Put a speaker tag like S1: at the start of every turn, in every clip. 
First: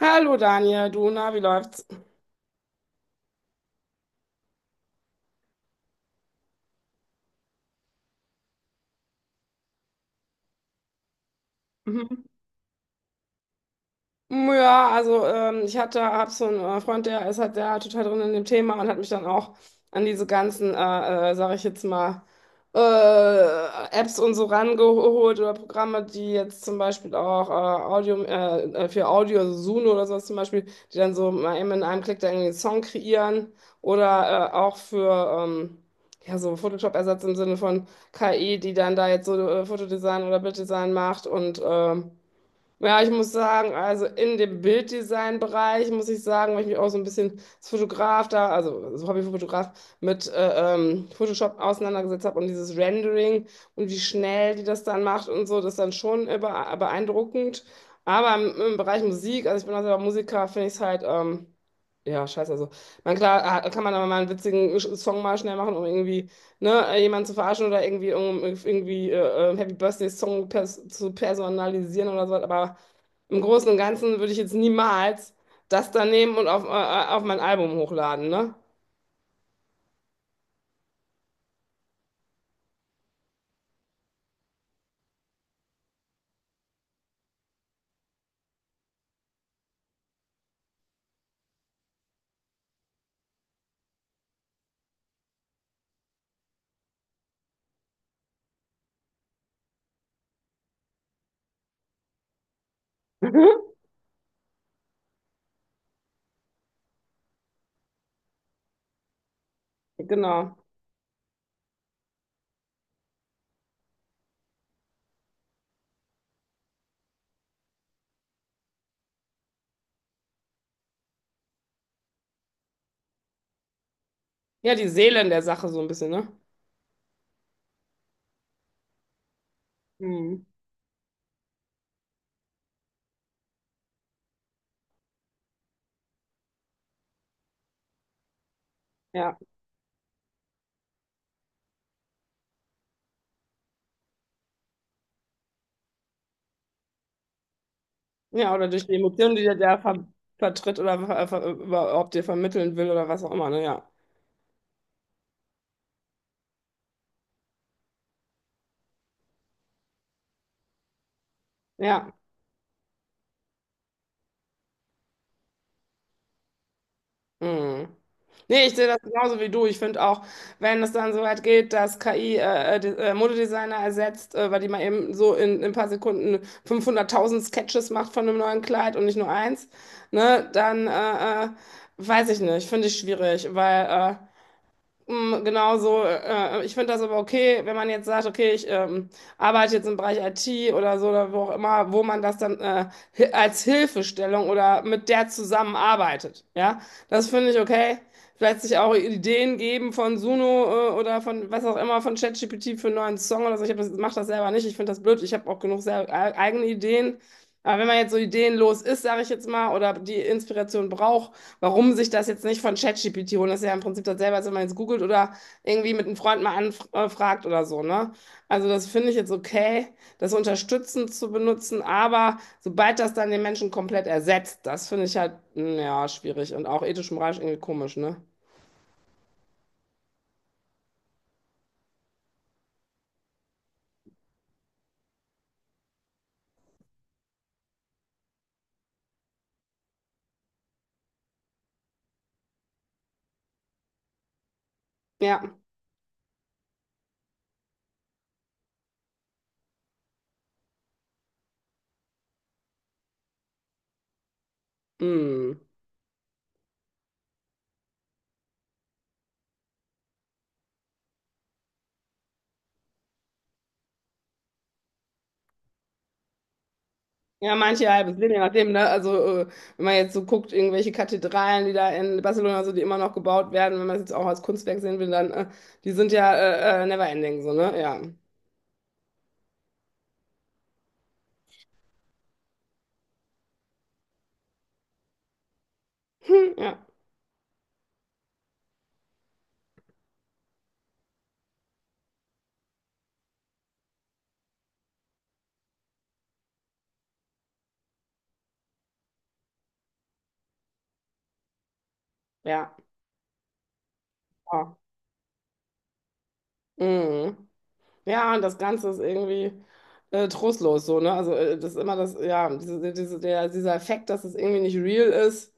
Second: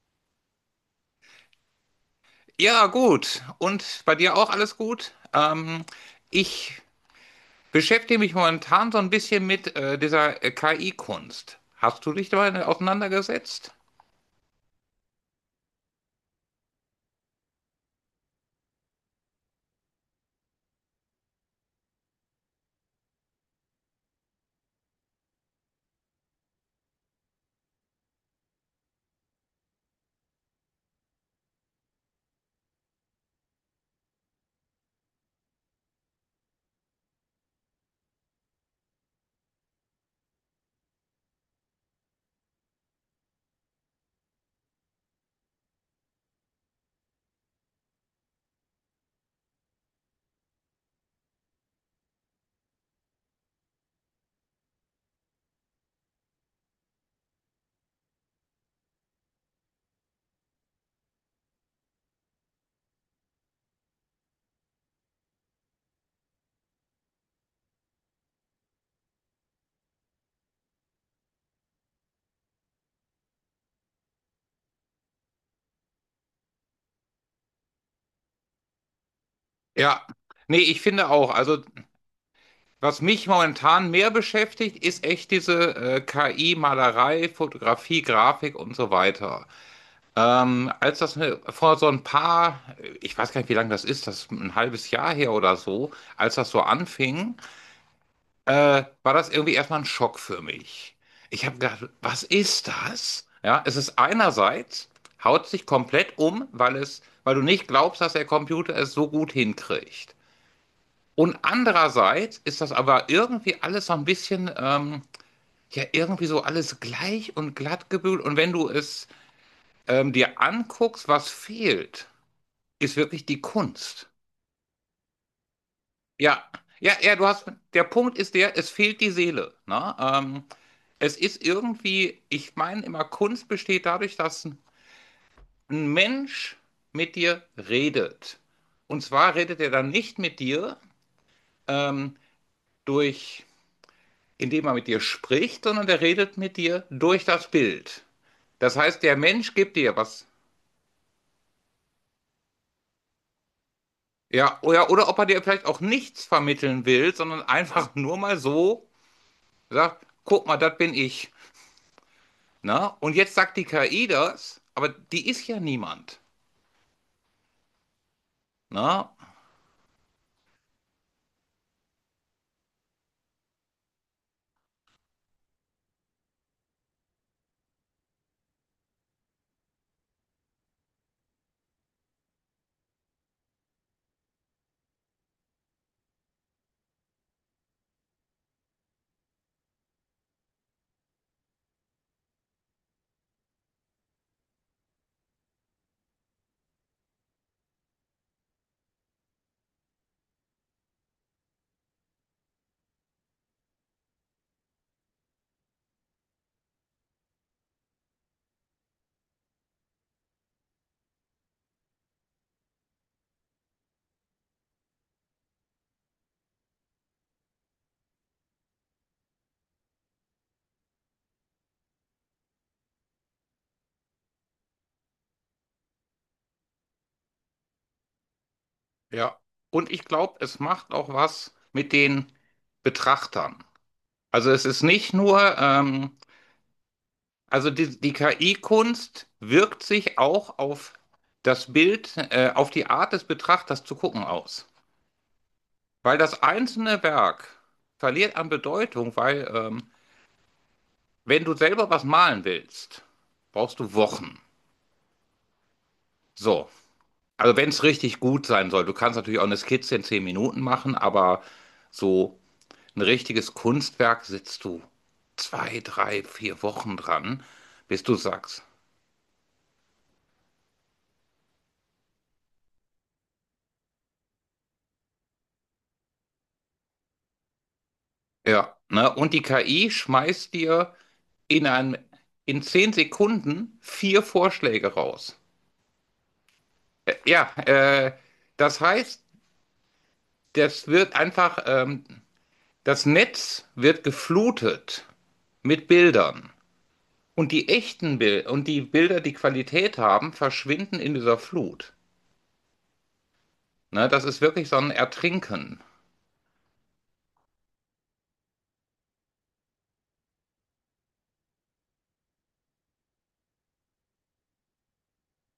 S1: Hallo Daniel, du, na, wie läuft's?
S2: Ja, gut. Und bei dir auch alles gut? Ich beschäftige mich momentan so ein bisschen mit dieser KI-Kunst. Hast du
S1: Mhm.
S2: dich damit auseinandergesetzt?
S1: Mm, ja, also ich hab so einen Freund, der ist halt der total drin in dem Thema und hat mich dann auch an diese ganzen, sage ich jetzt mal, äh, Apps und so rangeholt oder Programme, die jetzt zum Beispiel auch Audio, für Audio, also Suno oder sowas zum Beispiel, die dann so mal eben in einem Klick da irgendwie einen Song kreieren oder auch für ja, so Photoshop-Ersatz im Sinne von KI, die dann da jetzt so Fotodesign oder Bilddesign macht und ja, ich muss sagen, also in dem Bilddesign-Bereich muss ich sagen, weil ich mich auch so ein bisschen als Fotograf da, also als Hobbyfotograf, mit Photoshop auseinandergesetzt habe und dieses Rendering und wie schnell die das dann macht und so, das ist dann schon beeindruckend. Aber im Bereich Musik, also ich bin auch selber Musiker, finde ich es halt, ja, scheiße. Also, man, klar, kann man aber mal einen witzigen Song mal schnell machen, um irgendwie, ne, jemanden zu verarschen oder irgendwie, um, irgendwie Happy Birthday Song pers zu personalisieren oder so, aber. Im Großen und Ganzen würde ich jetzt niemals das da nehmen und auf mein Album hochladen, ne?
S2: Ja. Nee, ich finde auch. Also, was mich momentan mehr beschäftigt, ist echt diese KI-Malerei, Fotografie, Grafik und so weiter. Als das vor so ein paar, ich weiß gar nicht, wie lange das ist ein halbes Jahr her oder so, als das so anfing, war das irgendwie erstmal ein Schock für mich. Ich habe gedacht, was ist das? Ja, es ist einerseits, haut sich komplett um, weil es, weil du nicht glaubst, dass der Computer es so gut hinkriegt.
S1: Genau.
S2: Und andererseits ist das aber irgendwie alles so ein bisschen, ja, irgendwie so alles gleich und glatt gebügelt. Und wenn du es dir anguckst, was fehlt, ist wirklich die Kunst.
S1: Ja, die Seele in der Sache so ein bisschen, ne?
S2: Ja, ja, ja, du hast, der Punkt ist der, es fehlt die Seele. Ne?
S1: Hm.
S2: Es ist irgendwie, ich meine immer, Kunst besteht dadurch, dass ein Mensch mit dir redet. Und zwar
S1: Ja.
S2: redet er dann nicht mit dir ähm, durch, indem er mit dir spricht, sondern er redet mit dir durch das Bild.
S1: Ja, oder
S2: Das
S1: durch die
S2: heißt, der
S1: Emotionen, die
S2: Mensch
S1: der
S2: gibt
S1: da
S2: dir was.
S1: vertritt oder ver ver überhaupt dir vermitteln will oder was auch immer, ne? Ja.
S2: Ja, oder ob er dir vielleicht auch nichts vermitteln will, sondern einfach nur mal so sagt, guck mal, das bin ich.
S1: Ja.
S2: Na? Und jetzt sagt die KI das, aber die ist ja niemand.
S1: Mhm. Nee, ich sehe das
S2: Na?
S1: genauso wie du. Ich finde auch, wenn es dann so weit geht, dass KI Modedesigner ersetzt, weil die mal eben so in ein paar Sekunden 500.000 Sketches macht von einem neuen Kleid und nicht nur eins, ne, dann weiß ich nicht, finde ich schwierig. Äh, Genau so. Ich finde das aber okay, wenn man jetzt sagt, okay, ich arbeite jetzt im Bereich IT oder so oder wo auch immer, wo man das dann als Hilfestellung oder mit der zusammenarbeitet. Ja, das finde ich okay. Vielleicht sich auch Ideen geben von Suno oder von was auch immer, von ChatGPT für einen neuen Song oder so. Ich hab das, mach das selber nicht. Ich finde das blöd. Ich habe auch genug eigene Ideen. Aber wenn man jetzt so ideenlos ist, sage ich jetzt mal, oder die Inspiration braucht, warum sich das jetzt nicht von ChatGPT holen. Das ist ja im Prinzip das selber, als wenn man jetzt googelt oder irgendwie mit einem Freund mal anfragt oder so, ne? Also das finde ich jetzt okay, das unterstützend zu benutzen, aber sobald das dann den Menschen komplett ersetzt, das finde ich halt, ja, schwierig und auch ethisch moralisch irgendwie komisch, ne?
S2: Ja, und ich glaube, es macht auch was mit den Betrachtern. Also es ist nicht nur, also die KI-Kunst wirkt sich auch auf das Bild, auf die Art des Betrachters zu gucken aus.
S1: Ja.
S2: Weil das einzelne Werk verliert an Bedeutung, weil wenn du selber was malen willst, brauchst du Wochen.
S1: Mm.
S2: So, also wenn es richtig gut sein soll, du kannst natürlich auch eine Skizze in 10 Minuten machen, aber so ein richtiges Kunstwerk sitzt du 2, 3, 4 Wochen dran,
S1: Ja, manche
S2: bis du
S1: halbes Leben, je
S2: sagst.
S1: nachdem, ne? Also, äh, wenn man jetzt so guckt, irgendwelche Kathedralen, die da in Barcelona so, die immer noch gebaut werden, wenn man es jetzt auch als Kunstwerk sehen will, dann, die sind ja never ending, so, ne? Ja.
S2: Ja, ne? Und die KI schmeißt dir in einem, in 10 Sekunden vier Vorschläge raus.
S1: Hm, ja.
S2: Ja, das heißt, das wird einfach, das Netz wird geflutet mit Bildern. Und die echten Bilder und die Bilder, die Qualität haben, verschwinden in dieser Flut.
S1: Ja.
S2: Ne, das ist wirklich so
S1: Oh.
S2: ein Ertrinken.
S1: Mhm. Ja, und das Ganze ist irgendwie trostlos so, ne? Also das ist immer das, ja, dieser Effekt, dass es irgendwie nicht real ist,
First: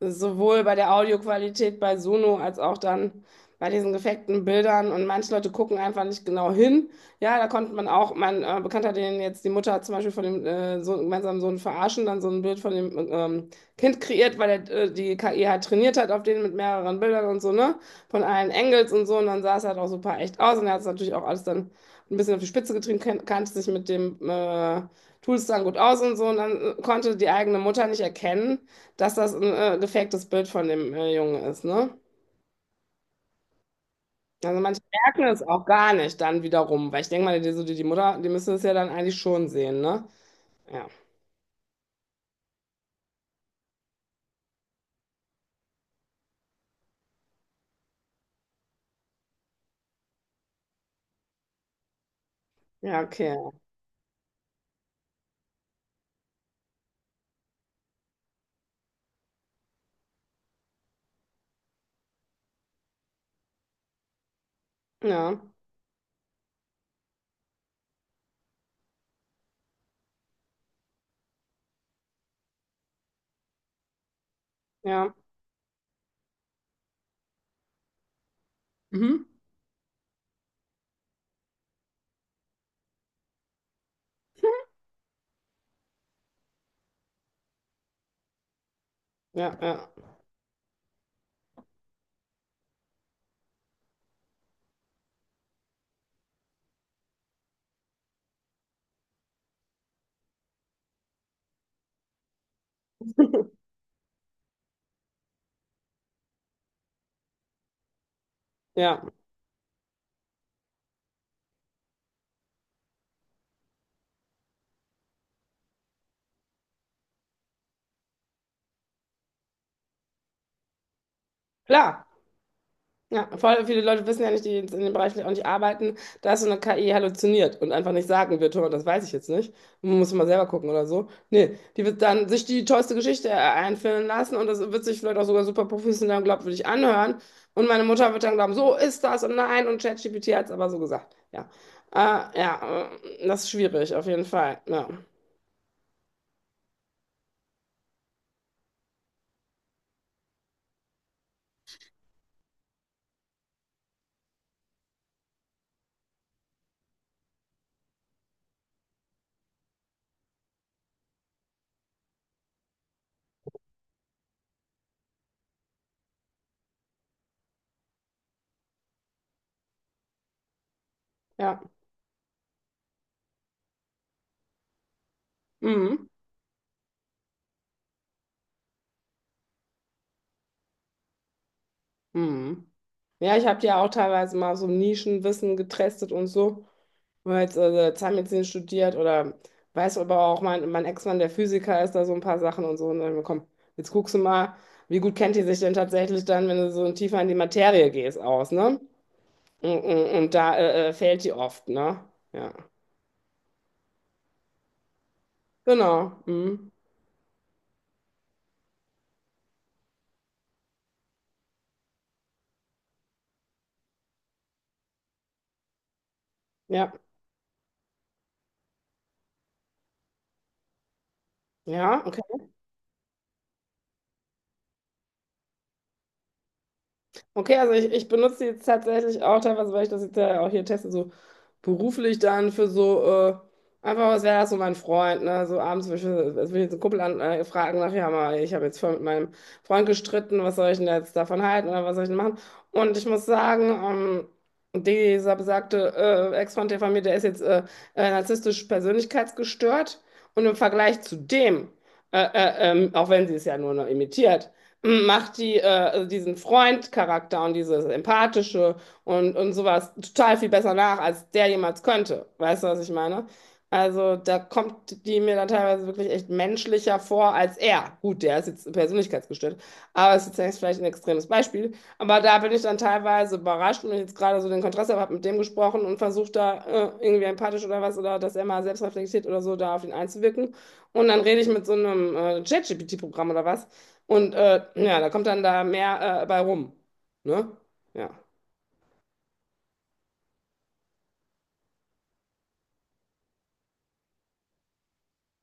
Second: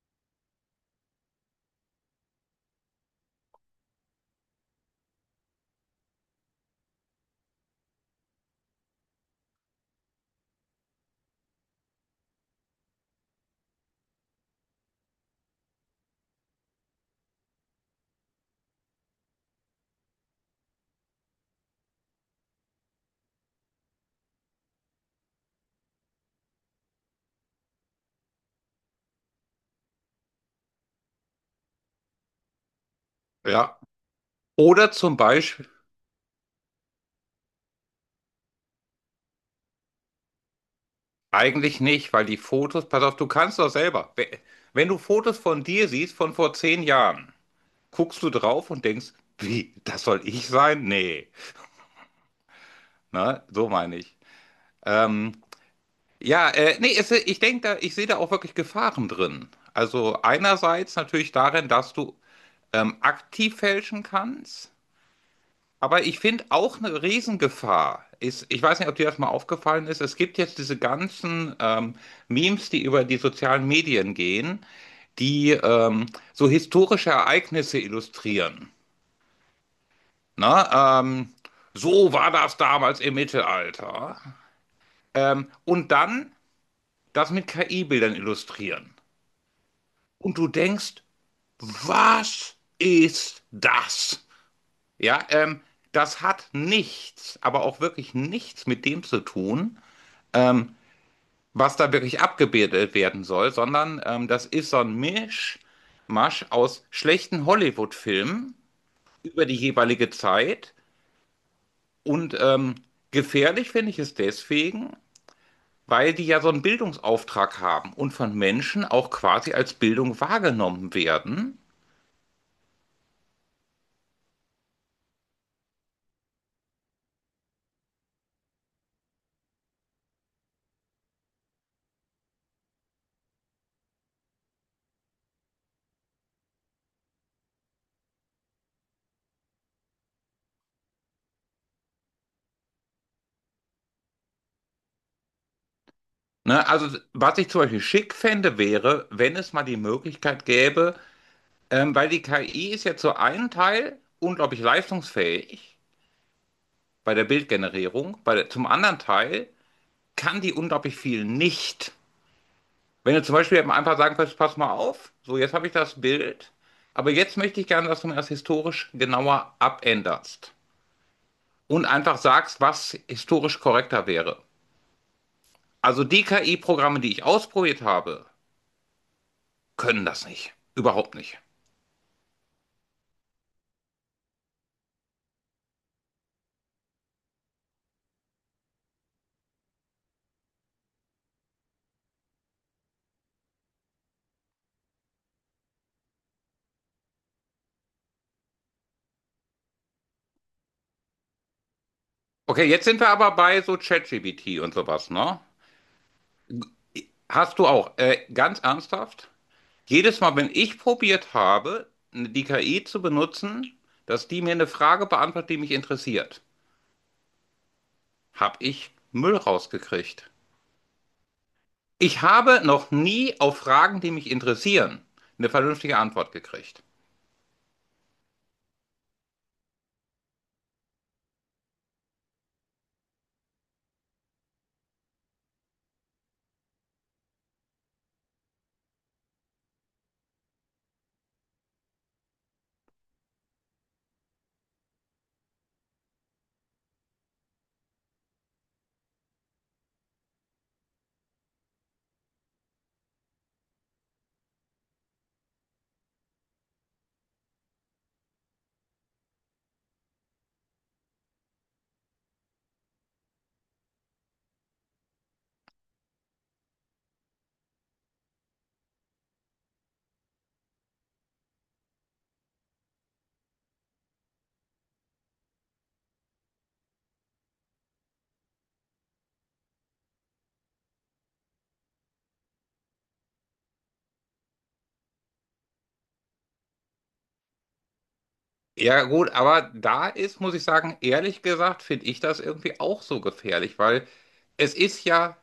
S1: ist sowohl bei der Audioqualität bei Sono als auch dann bei diesen gefakten Bildern. Und manche Leute gucken einfach nicht genau hin. Ja, da konnte man auch, mein Bekannter, den jetzt die Mutter zum Beispiel von dem Sohn, gemeinsamen Sohn verarschen, dann so ein Bild von dem Kind kreiert, weil er die KI halt trainiert hat auf den mit mehreren Bildern und so, ne? Von allen Engels und so. Und dann sah es halt auch super echt aus. Und er hat es natürlich auch alles dann ein bisschen auf die Spitze getrieben, kannte sich mit dem Tools-Dann gut aus und so. Und dann konnte die eigene Mutter nicht erkennen, dass das ein gefaktes Bild von dem Jungen ist, ne?
S2: Ja,
S1: Also manche
S2: oder zum
S1: merken es auch
S2: Beispiel,
S1: gar nicht dann wiederum, weil ich denke mal, die Mutter, die müsste es ja dann eigentlich schon sehen, ne? Ja,
S2: eigentlich nicht, weil die Fotos, pass auf, du kannst doch selber. Wenn du Fotos von dir siehst von vor 10 Jahren, guckst du drauf und denkst, wie, das soll ich sein? Nee,
S1: ja, okay.
S2: ne, so meine ich. Ähm, ja, nee, es, ich denke da, ich sehe da auch wirklich Gefahren drin. Also einerseits natürlich darin, dass du aktiv fälschen kannst.
S1: Ja,
S2: Aber ich finde auch eine Riesengefahr ist, ich weiß nicht, ob dir das mal aufgefallen ist, es gibt jetzt diese ganzen Memes, die über die sozialen Medien gehen,
S1: ja,
S2: die so historische Ereignisse illustrieren.
S1: mhm.
S2: Ne? So war das damals im Mittelalter. Und dann das mit KI-Bildern illustrieren.
S1: Ja, ja,
S2: Und du denkst, was ist das? Ja, das hat nichts, aber auch wirklich nichts mit dem zu tun, ähm, was da wirklich abgebildet werden soll, sondern das ist so ein Mischmasch aus schlechten Hollywood-Filmen
S1: ja.
S2: über die jeweilige Zeit. Und gefährlich finde ich es deswegen, weil die ja so einen Bildungsauftrag haben und von Menschen auch quasi als Bildung wahrgenommen werden.
S1: Klar. Ja, voll viele Leute wissen ja nicht, die jetzt in dem Bereich auch nicht arbeiten, dass so eine KI halluziniert und einfach nicht sagen wird, hör mal, das weiß ich jetzt nicht. Muss mal selber gucken oder so. Nee, die wird dann sich die tollste Geschichte einfüllen lassen und das wird sich vielleicht auch sogar super professionell und glaubwürdig anhören. Und meine Mutter wird dann glauben, so ist das und nein und ChatGPT hat es aber so gesagt. Ja, ja, das ist schwierig auf jeden Fall. Ja,
S2: Ne, also was ich zum Beispiel schick fände, wäre, wenn es mal die Möglichkeit gäbe, weil die KI ist ja zu einem Teil unglaublich leistungsfähig bei der Bildgenerierung, bei der, zum anderen Teil kann die unglaublich viel nicht. Wenn du zum Beispiel einfach sagen kannst, pass mal auf, so jetzt habe ich das Bild, aber jetzt möchte ich gerne, dass du mir das historisch genauer abänderst
S1: ja,
S2: und einfach sagst, was historisch korrekter wäre. Also
S1: mhm.
S2: die KI-Programme, die ich ausprobiert habe, können das nicht. Überhaupt nicht.
S1: Mhm. Ja, ich habe ja auch teilweise mal so Nischenwissen getestet und so. Weil habe jetzt Zahnmedizin studiert oder weiß aber auch, mein Ex-Mann, der Physiker, ist da so ein paar Sachen und so. Und dann, komm, jetzt guckst du mal, wie gut kennt die sich denn tatsächlich dann, wenn du so tiefer in die Materie gehst, aus, ne? Und da fehlt die oft, ne? Ja,
S2: Okay, jetzt sind wir aber bei so ChatGPT und sowas, ne?
S1: genau. Mhm.
S2: Hast du auch, ganz ernsthaft, jedes Mal, wenn ich probiert habe, die KI zu benutzen, dass die mir eine Frage beantwortet, die mich interessiert,
S1: Ja,
S2: habe ich Müll rausgekriegt.
S1: ja. Okay.
S2: Ich habe noch nie auf Fragen, die mich interessieren, eine vernünftige Antwort gekriegt.
S1: Okay, also ich benutze die jetzt tatsächlich auch teilweise, weil ich das jetzt ja auch hier teste, so beruflich dann für so, äh, einfach, was wäre das so mein Freund, ne? So abends will ich jetzt einen Kumpel fragen, nach, ja mal, ich habe jetzt voll mit meinem Freund gestritten, was soll ich denn jetzt davon halten oder was soll ich denn machen? Und ich muss sagen, dieser besagte Ex-Freund der von mir, der ist jetzt narzisstisch persönlichkeitsgestört und im Vergleich zu dem, auch wenn sie es ja nur noch imitiert, macht die, also diesen Freund-Charakter und dieses Empathische und sowas total viel besser nach, als der jemals könnte. Weißt du, was ich meine? Also da kommt die mir dann teilweise wirklich echt menschlicher vor als er. Gut, der ist jetzt persönlichkeitsgestört, aber es ist jetzt vielleicht ein extremes Beispiel. Aber da bin ich dann teilweise überrascht und wenn ich jetzt gerade so den Kontrast habe, habe mit dem gesprochen und versucht da irgendwie empathisch oder was oder dass er mal selbst reflektiert oder so da auf ihn einzuwirken. Und dann rede ich mit so einem ChatGPT-Programm oder was und ja, da kommt dann da mehr bei rum. Ne? Ja.
S2: Ja gut, aber da ist, muss ich sagen, ehrlich gesagt, finde ich das irgendwie auch so gefährlich, weil es ist ja,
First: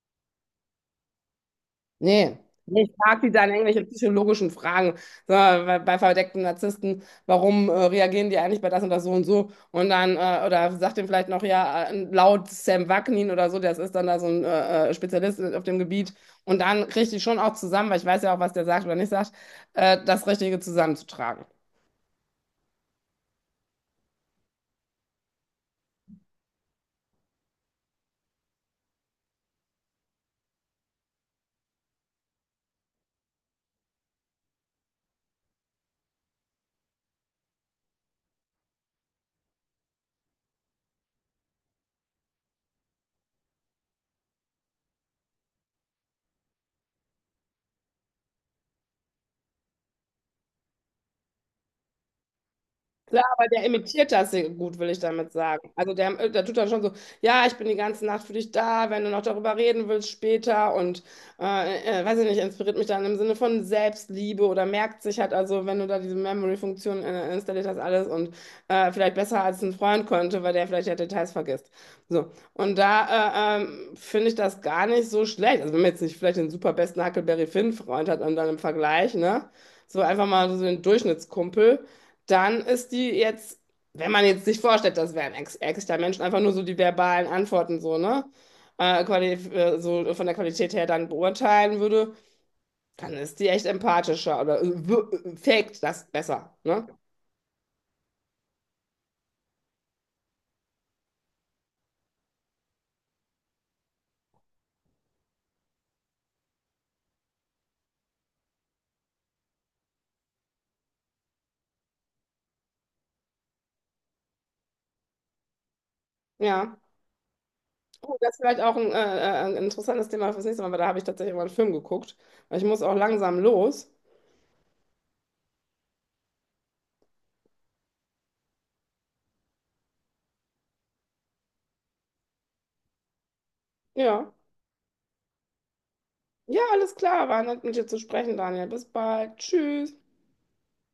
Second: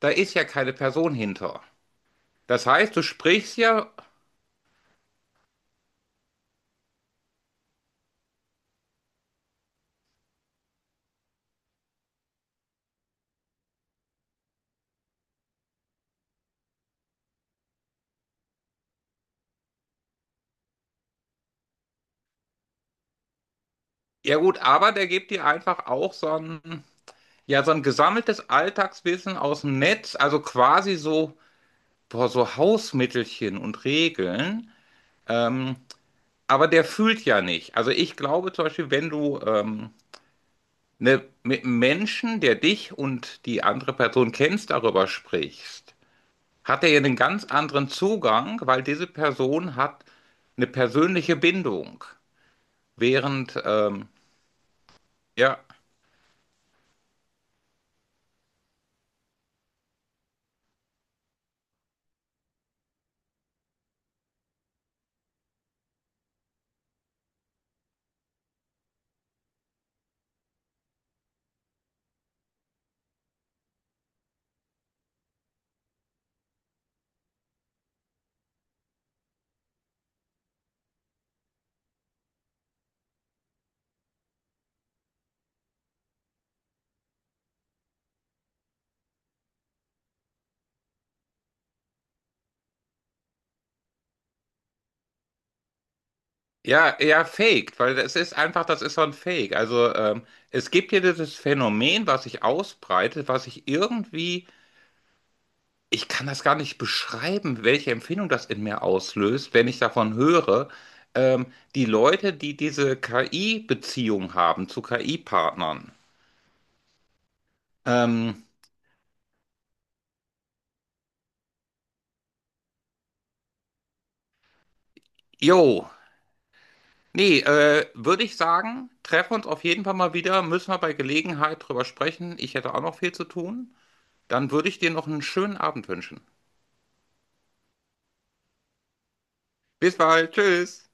S2: da ist ja keine Person hinter.
S1: Nee.
S2: Das
S1: Nee, ich
S2: heißt, du
S1: frage die dann
S2: sprichst
S1: irgendwelche
S2: ja,
S1: psychologischen Fragen. So, bei verdeckten Narzissten, warum reagieren die eigentlich bei das und das so und so? Und dann, oder sagt dem vielleicht noch, ja, laut Sam Vaknin oder so, das ist dann da so ein Spezialist auf dem Gebiet. Und dann kriege ich die schon auch zusammen, weil ich weiß ja auch, was der sagt oder nicht sagt, das Richtige zusammenzutragen.
S2: ja gut, aber der gibt dir einfach auch so ein, ja, so ein gesammeltes Alltagswissen aus dem Netz, also quasi so, boah, so Hausmittelchen und Regeln. ähm, Aber der fühlt ja nicht. Also ich glaube zum Beispiel, wenn du ne, mit einem Menschen, der dich und die andere Person kennst, darüber sprichst, hat er ja einen ganz anderen Zugang, weil diese Person hat eine persönliche Bindung.
S1: Klar, aber
S2: Während,
S1: der imitiert das sehr gut, will ich damit
S2: ja,
S1: sagen. Also der tut dann schon so, ja, ich bin die ganze Nacht für dich da, wenn du noch darüber reden willst später und weiß ich nicht, inspiriert mich dann im Sinne von Selbstliebe oder merkt sich halt, also wenn du da diese Memory-Funktion installiert hast, alles und vielleicht besser als ein Freund könnte, weil der vielleicht ja Details vergisst. So, und da finde ich das gar nicht so schlecht. Also wenn man jetzt nicht vielleicht den super besten Huckleberry Finn-Freund hat und dann im Vergleich, ne? So einfach mal so den Durchschnittskumpel dann ist die jetzt, wenn man jetzt sich vorstellt, das wären ex echter Menschen, einfach nur so die verbalen Antworten so, ne? So von der Qualität her dann beurteilen würde, dann ist die echt empathischer oder faked das besser, ne?
S2: ja, ja, faked, weil es ist einfach, das ist so ein Fake. Also es gibt hier dieses Phänomen, was sich ausbreitet, was sich irgendwie ich kann das gar nicht beschreiben, welche Empfindung das in mir auslöst, wenn ich davon höre, die Leute, die diese KI-Beziehung haben zu KI-Partnern.
S1: Ja. Oh, das ist
S2: Ähm,
S1: vielleicht auch ein interessantes Thema fürs nächste Mal, weil da habe ich tatsächlich mal einen Film geguckt. Weil ich muss auch langsam los.
S2: jo, nee, würde ich sagen, treffen wir uns auf jeden Fall mal wieder, müssen wir bei Gelegenheit drüber sprechen. Ich hätte auch noch viel zu tun.
S1: Ja.
S2: Dann würde ich dir noch einen schönen Abend wünschen.
S1: Ja, alles klar. War nett, mit dir zu sprechen, Daniel. Bis bald. Tschüss.
S2: Bis bald, tschüss.